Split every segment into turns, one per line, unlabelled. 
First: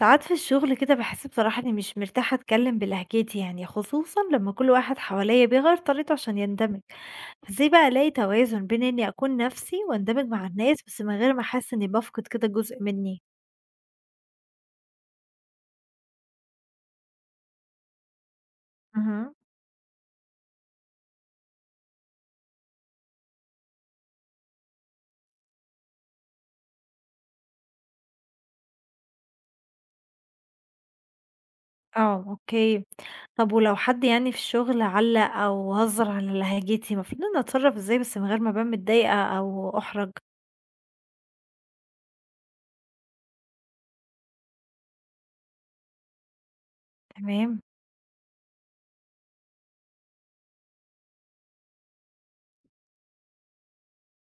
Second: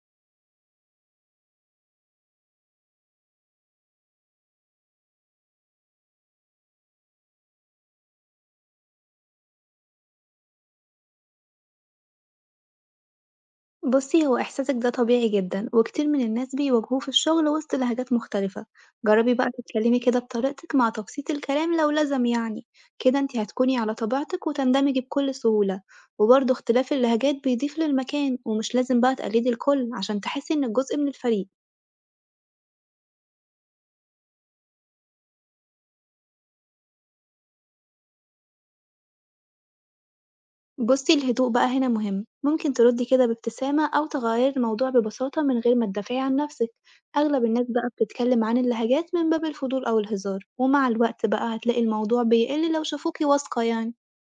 ساعات في الشغل كده بحس بصراحة إني مش مرتاحة أتكلم بلهجتي يعني خصوصا لما كل واحد حواليا بيغير طريقته عشان يندمج. فازاي بقى ألاقي توازن بين إني أكون نفسي وأندمج مع الناس بس من غير ما أحس إني بفقد كده جزء مني؟
بصي، هو إحساسك ده طبيعي جدًا، وكتير من الناس بيواجهوه في الشغل وسط لهجات مختلفة.
مهم.
جربي بقى تتكلمي كده بطريقتك مع تبسيط الكلام لو لزم يعني. كده أنتِ هتكوني على طبيعتك وتندمجي بكل سهولة، وبرضه اختلاف اللهجات بيضيف للمكان، ومش لازم بقى تقلدي الكل عشان تحسي إنك جزء من الفريق.
اه اوكي. طب ولو حد يعني في الشغل علق أو هزر على لهجتي المفروض إني أتصرف ازاي بس من غير ما أبان متضايقة أو أحرج؟
بُصّي، الهدوء بقى هنا مهم. ممكن تردي كده بابتسامة أو تغيّري الموضوع ببساطة من غير ما تدافعي عن نفسِك. أغلب
تمام.
الناس بقى بتتكلم عن اللهجات من باب الفضول أو الهزار، ومع الوقت بقى هتلاقي الموضوع بيقل لو شافوكِ واثقة يعني.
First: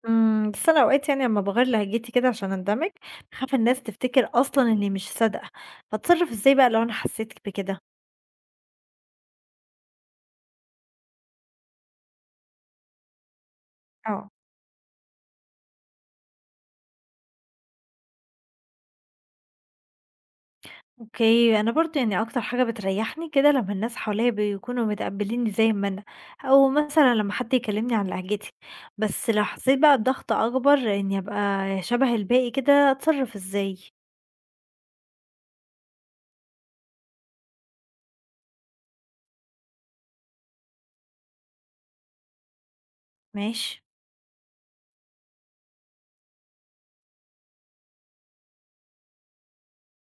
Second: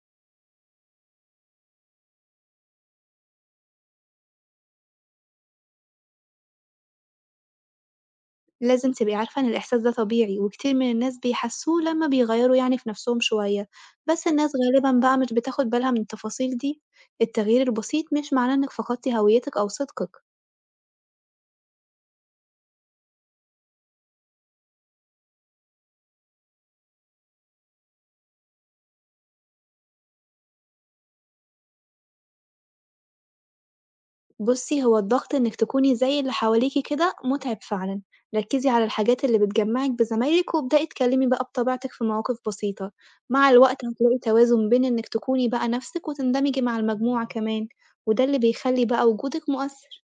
بس أنا أوقات يعني أمّا باغيّر لهجتي كده عشان أندمج، باخاف الناس تفتكر أصلًا إني مش صادقة، فاتصرّف إزاي بقى لو أنا حسّيت بكده؟
لازم تبقي عارفة إن الإحساس ده طبيعي، وكتير من الناس بيحسّوه لمّا بيغيّروا يعني في نفسهم شوية. بس
آه.
الناس غالبًا بقى مش بتاخد بالها من التفاصيل دي. التغيير البسيط مش معناه إنِك فقدتِ هويتِك أو صدقِك.
أوكي، أنا برضه يعني أكتر حاجة بتريّحني كده لمّا الناس حواليّا بيكونوا متقبّلينّي زي ما أنا، أو مثلًا لمّا حد يكلّمني عن لهجتي، بس لو حسّيت بقى بضغط أكبر إني أبقى شبه الباقي كده، أتصرّف إزاي؟
بُصّي، هو الضغط إنِّك تكوني زي اللي حواليكِ كده مُتعِب فعلًا. ركّزي على الحاجات اللي بتجمّعِك بزمايلِك، وابدئي اتكلّمي بقى بطبيعتِك في مواقف بسيطة. مع
ماشي.
الوقت هتلاقي توازن بين إنِّك تكوني بقى نَفْسِك وتندمجي مع المجموعة كمان، وده اللي بيخلّي بقى وجودِك مؤثّر.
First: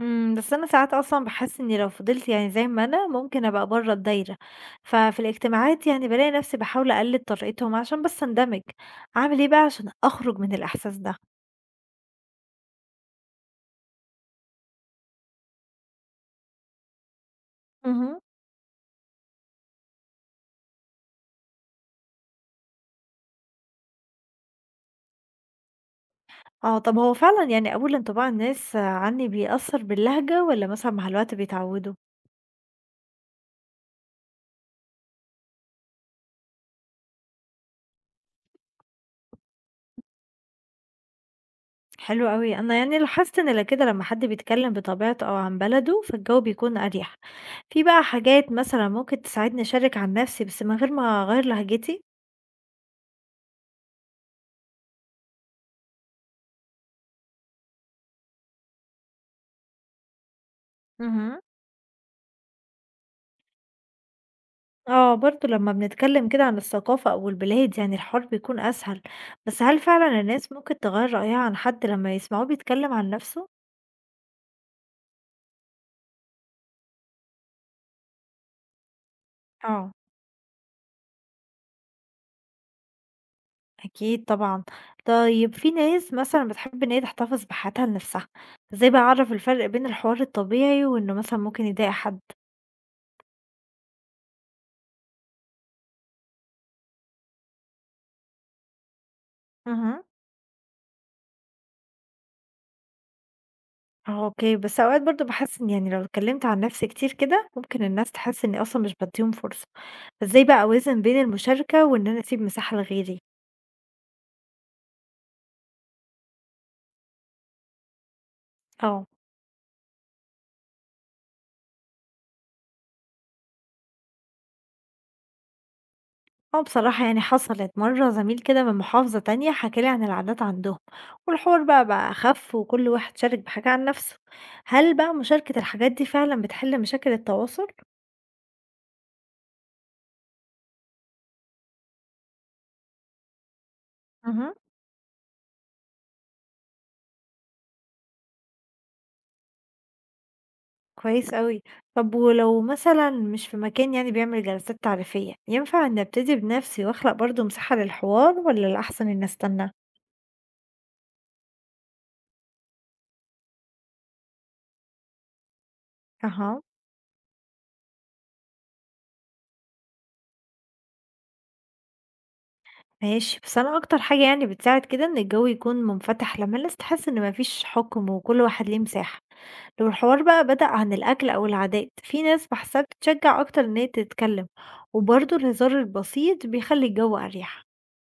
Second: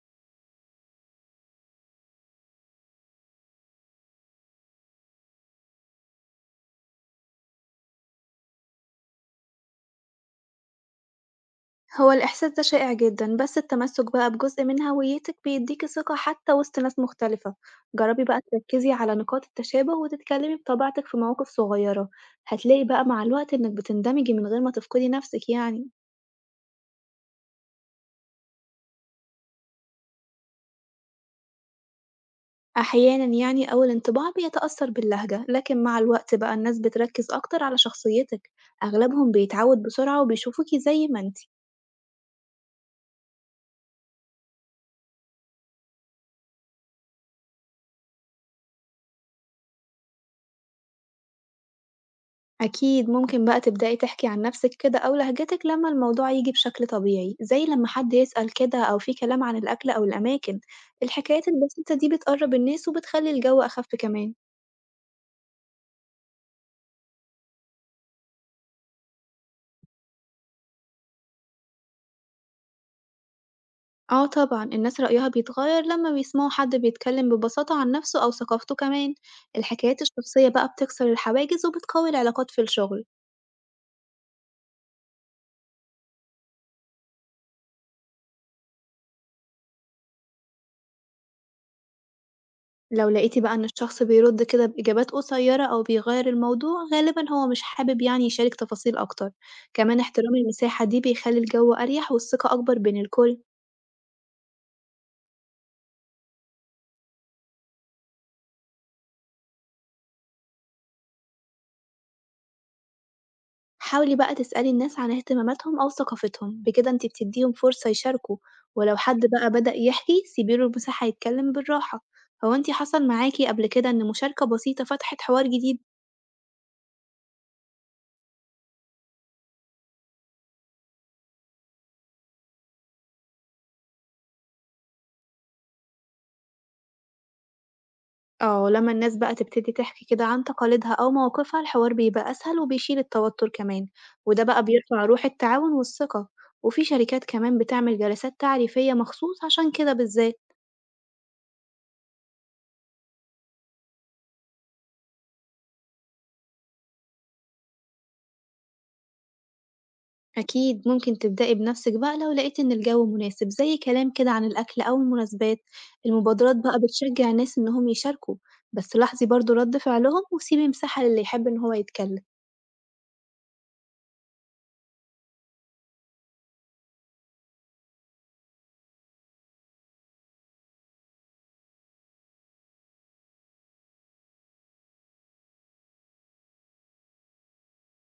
بس أنا ساعات أصلًا باحس إني لو فضلت يعني زي ما أنا، ممكن أبقى برّه الدايرة، ففي الاجتماعات يعني بالاقي نفسي باحاول أقلد طريقتهم عشان بس أندمج، أعمل إيه بقى عشان أخرج من الإحساس ده؟
هو الإحساس ده شائع جدًا، بس التمسّك بقى بجزء من هويتِك بيدّيكِ ثقة حتى وسط ناس مختلفة.
اهم.
جرّبي بقى تركّزي على نقاط التشابه، وتتكلّمي بطبيعتِك في مواقف صغيّرة. هتلاقي بقى مع الوقت إنِّك بتندمجي من غير ما تفقدي نَفْسِك يعني.
آه، طب هو فعلًا يعني أول انطباع الناس عني بيأثّر باللهجة والّا مثلًا مع الوقت بيتعودوا؟
أحيانًا يعني أول انطباع بيتأثر باللهجة، لكن مع الوقت بقى الناس بتركز أكتر على شخصيتك. أغلبهم بيتعود بسرعة وبيشوفوكي زي ما انتِ.
حلو أوي، أنا يعني لاحظت إن ل كده لمّا حد بيتكلم بطبيعته أو عن بلده، فالجو بيكون أريح. في بقى حاجات مثلًا ممكن تساعدني أشارك عن نفسي بس من غير ما أغيّر لهجتي؟
أكيد ممكن بقى تبدأي تحكي عن نفسك كده أو لهجتك لما الموضوع يجي بشكل طبيعي، زي لما حد يسأل كده أو في كلام عن الأكل أو الأماكن.
اهم.
الحكايات البسيطة دي بتقرب الناس وبتخلي الجو أخف كمان.
آه، برضه لمّا بنتكلم كده عن الثقافة أو البلاد يعني الحوار بيكون أسهل، بس هل فعلًا الناس ممكن تغيّر رأيها عن حد لمّا يسمعوه بيتكلم عن نفسه؟
آه، طبعًا الناس رأيها بيتغير لما بيسمعوا حد بيتكلم ببساطة عن نفسه أو ثقافته كمان.
آه،
الحكايات الشخصية بقى بتكسر الحواجز وبتقوي العلاقات في الشغل.
أكيد طبعًا. طيب في ناس مثلًا بتحب إن هي تحتفظ بحياتها لنفسها، إزاي بقى أعرف الفرق بين الحوار الطبيعي وإنه مثلًا ممكن يضايق حد؟
لو لقيتي بقى إن الشخص بيرد كده بإجابات قصيرة أو بيغير الموضوع، غالبا هو مش حابب يعني يشارك تفاصيل أكتر. كمان
اهم.
احترام المساحة دي بيخلي الجو أريح والثقة أكبر بين الكل.
آه، أوكي، بس أوقات برضه باحس إن يعني لو اتكلمت عن نفسي كتير كده، ممكن الناس تحس إني أصلًا مش بادّيهم فرصة، فإزاي بقى أوازن بين المشاركة وإن أنا أسيب مساحة لغيري؟
حاولي بقى تسألي الناس عن اهتماماتهم أو ثقافتهم، بكده انتي بتديهم فرصة يشاركوا، ولو
آه.
حد بقى بدأ يحكي سيبيله المساحة يتكلم بالراحة. هو انتي حصل معاكي قبل كده إن مشاركة بسيطة فتحت حوار جديد؟
آه بصراحة يعني حصلت مرة زميل كده من محافظة تانية حكالي عن العادات عندهم، والحوار بقى أخف وكل واحد شارك بحاجة عن نفسه. هل بقى مشاركة الحاجات دي فعلا بتحل مشاكل التواصل؟
آه، لمّا الناس بقى تبتدي تحكي كده عن تقاليدها أو مواقفها، الحوار بيبقى أسهل وبيشيل التوتر كمان. وده
مهم.
بقى بيرفع روح التعاون والثقة، وفي شركات كمان بتعمل جلسات تعريفية مخصوص عشان كده بالذات.
كويس قوي. طب ولو مثلا مش في مكان يعني بيعمل جلسات تعريفية ينفع اني ابتدي بنفسي واخلق برضو مساحة للحوار ولا الأحسن اني استنى؟
أكيد ممكن تبدأي بنفسك بقى لو لقيتِ إن الجو مناسب، زي كلام كده عن الأكل أو المناسبات. المبادرات
اها.
بقى بتشجع الناس إنهم يشاركوا، بس لاحظي برضه رد فعلهم وسيبي مساحة للي يحب إن هو يتكلم.
ماشي، بس انا اكتر حاجة يعني بتساعد كده ان الجو يكون منفتح لما الناس تحس ان مفيش حكم وكل واحد ليه مساحة. لو الحوار بقى بدأ عن الأكل أو العادات في ناس بحسها بتشجع أكتر إن هي تتكلم، وبرضه الهزار البسيط بيخلي الجو أريح.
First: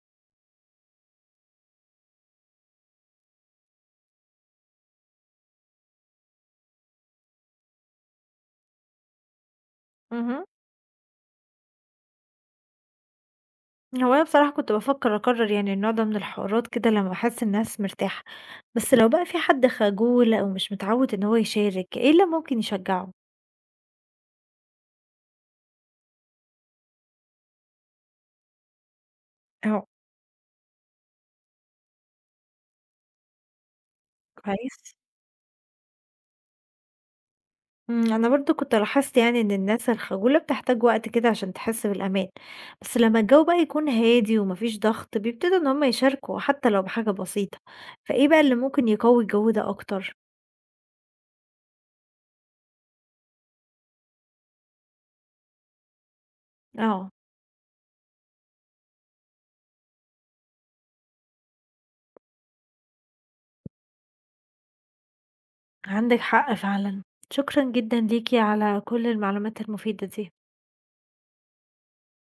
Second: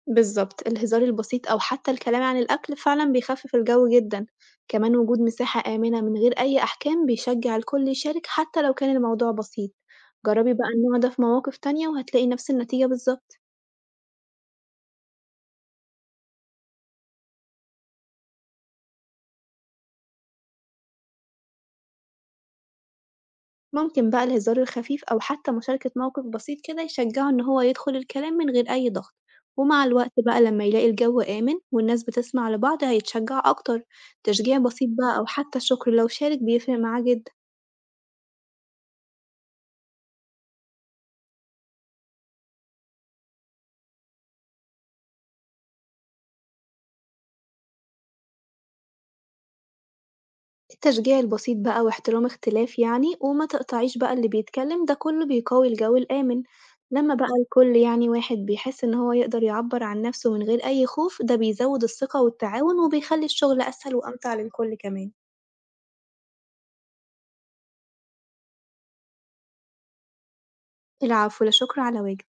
بالضبط، الهزار البسيط أو حتى الكلام عن الأكل فعلًا بيخفف الجو جدًا. كمان وجود مساحة آمنة من غير أي أحكام بيشجع الكل يشارك حتى لو كان الموضوع بسيط.
مهم.
جربي بقى النوع ده في مواقف تانية وهتلاقي نفس النتيجة بالضبط.
هو أنا بصراحة كنت بفكر أكرر يعني النوع ده من الحوارات كده لما أحس الناس مرتاحة، بس لو بقى في حد خجول أو مش متعود إن هو يشارك إيه اللي ممكن يشجعه؟
ممكن بقى الهزار الخفيف أو حتى مشاركة موقف بسيط كده يشجعه إن هو يدخل الكلام من غير أي ضغط، ومع
أهو.
الوقت بقى لما يلاقي الجو آمن والناس بتسمع لبعض هيتشجع أكتر. تشجيع بسيط
كويس.
بقى أو حتى الشكر لو شارك بيفرق معاه جدًا.
أنا برضه كنت لاحظت يعني إن الناس الخجولة بتحتاج وقت كده عشان تحس بالأمان، بس لمّا الجو بقى يكون هادي وما فيش ضغط بيبتدوا إن هم يشاركوا حتى لو بحاجة بسيطة، فإيه بقى اللي ممكن يقوي الجو ده أكتر؟
التشجيع البسيط بقى واحترام اختلاف يعني، وما تقطعيش بقى اللي بيتكلم، ده كله بيقوي الجو الآمن.
آه،
لما بقى الكل يعني واحد بيحس إن هو يقدر يعبر عن نفسه من غير أي خوف، ده بيزود الثقة والتعاون وبيخلي الشغل أسهل وأمتع للكل كمان.
عندِك حق فعلًا. شكرًا جدًا ليكِ على كل المعلومات المفيدة دي.
العفو، لا شكر على واجب.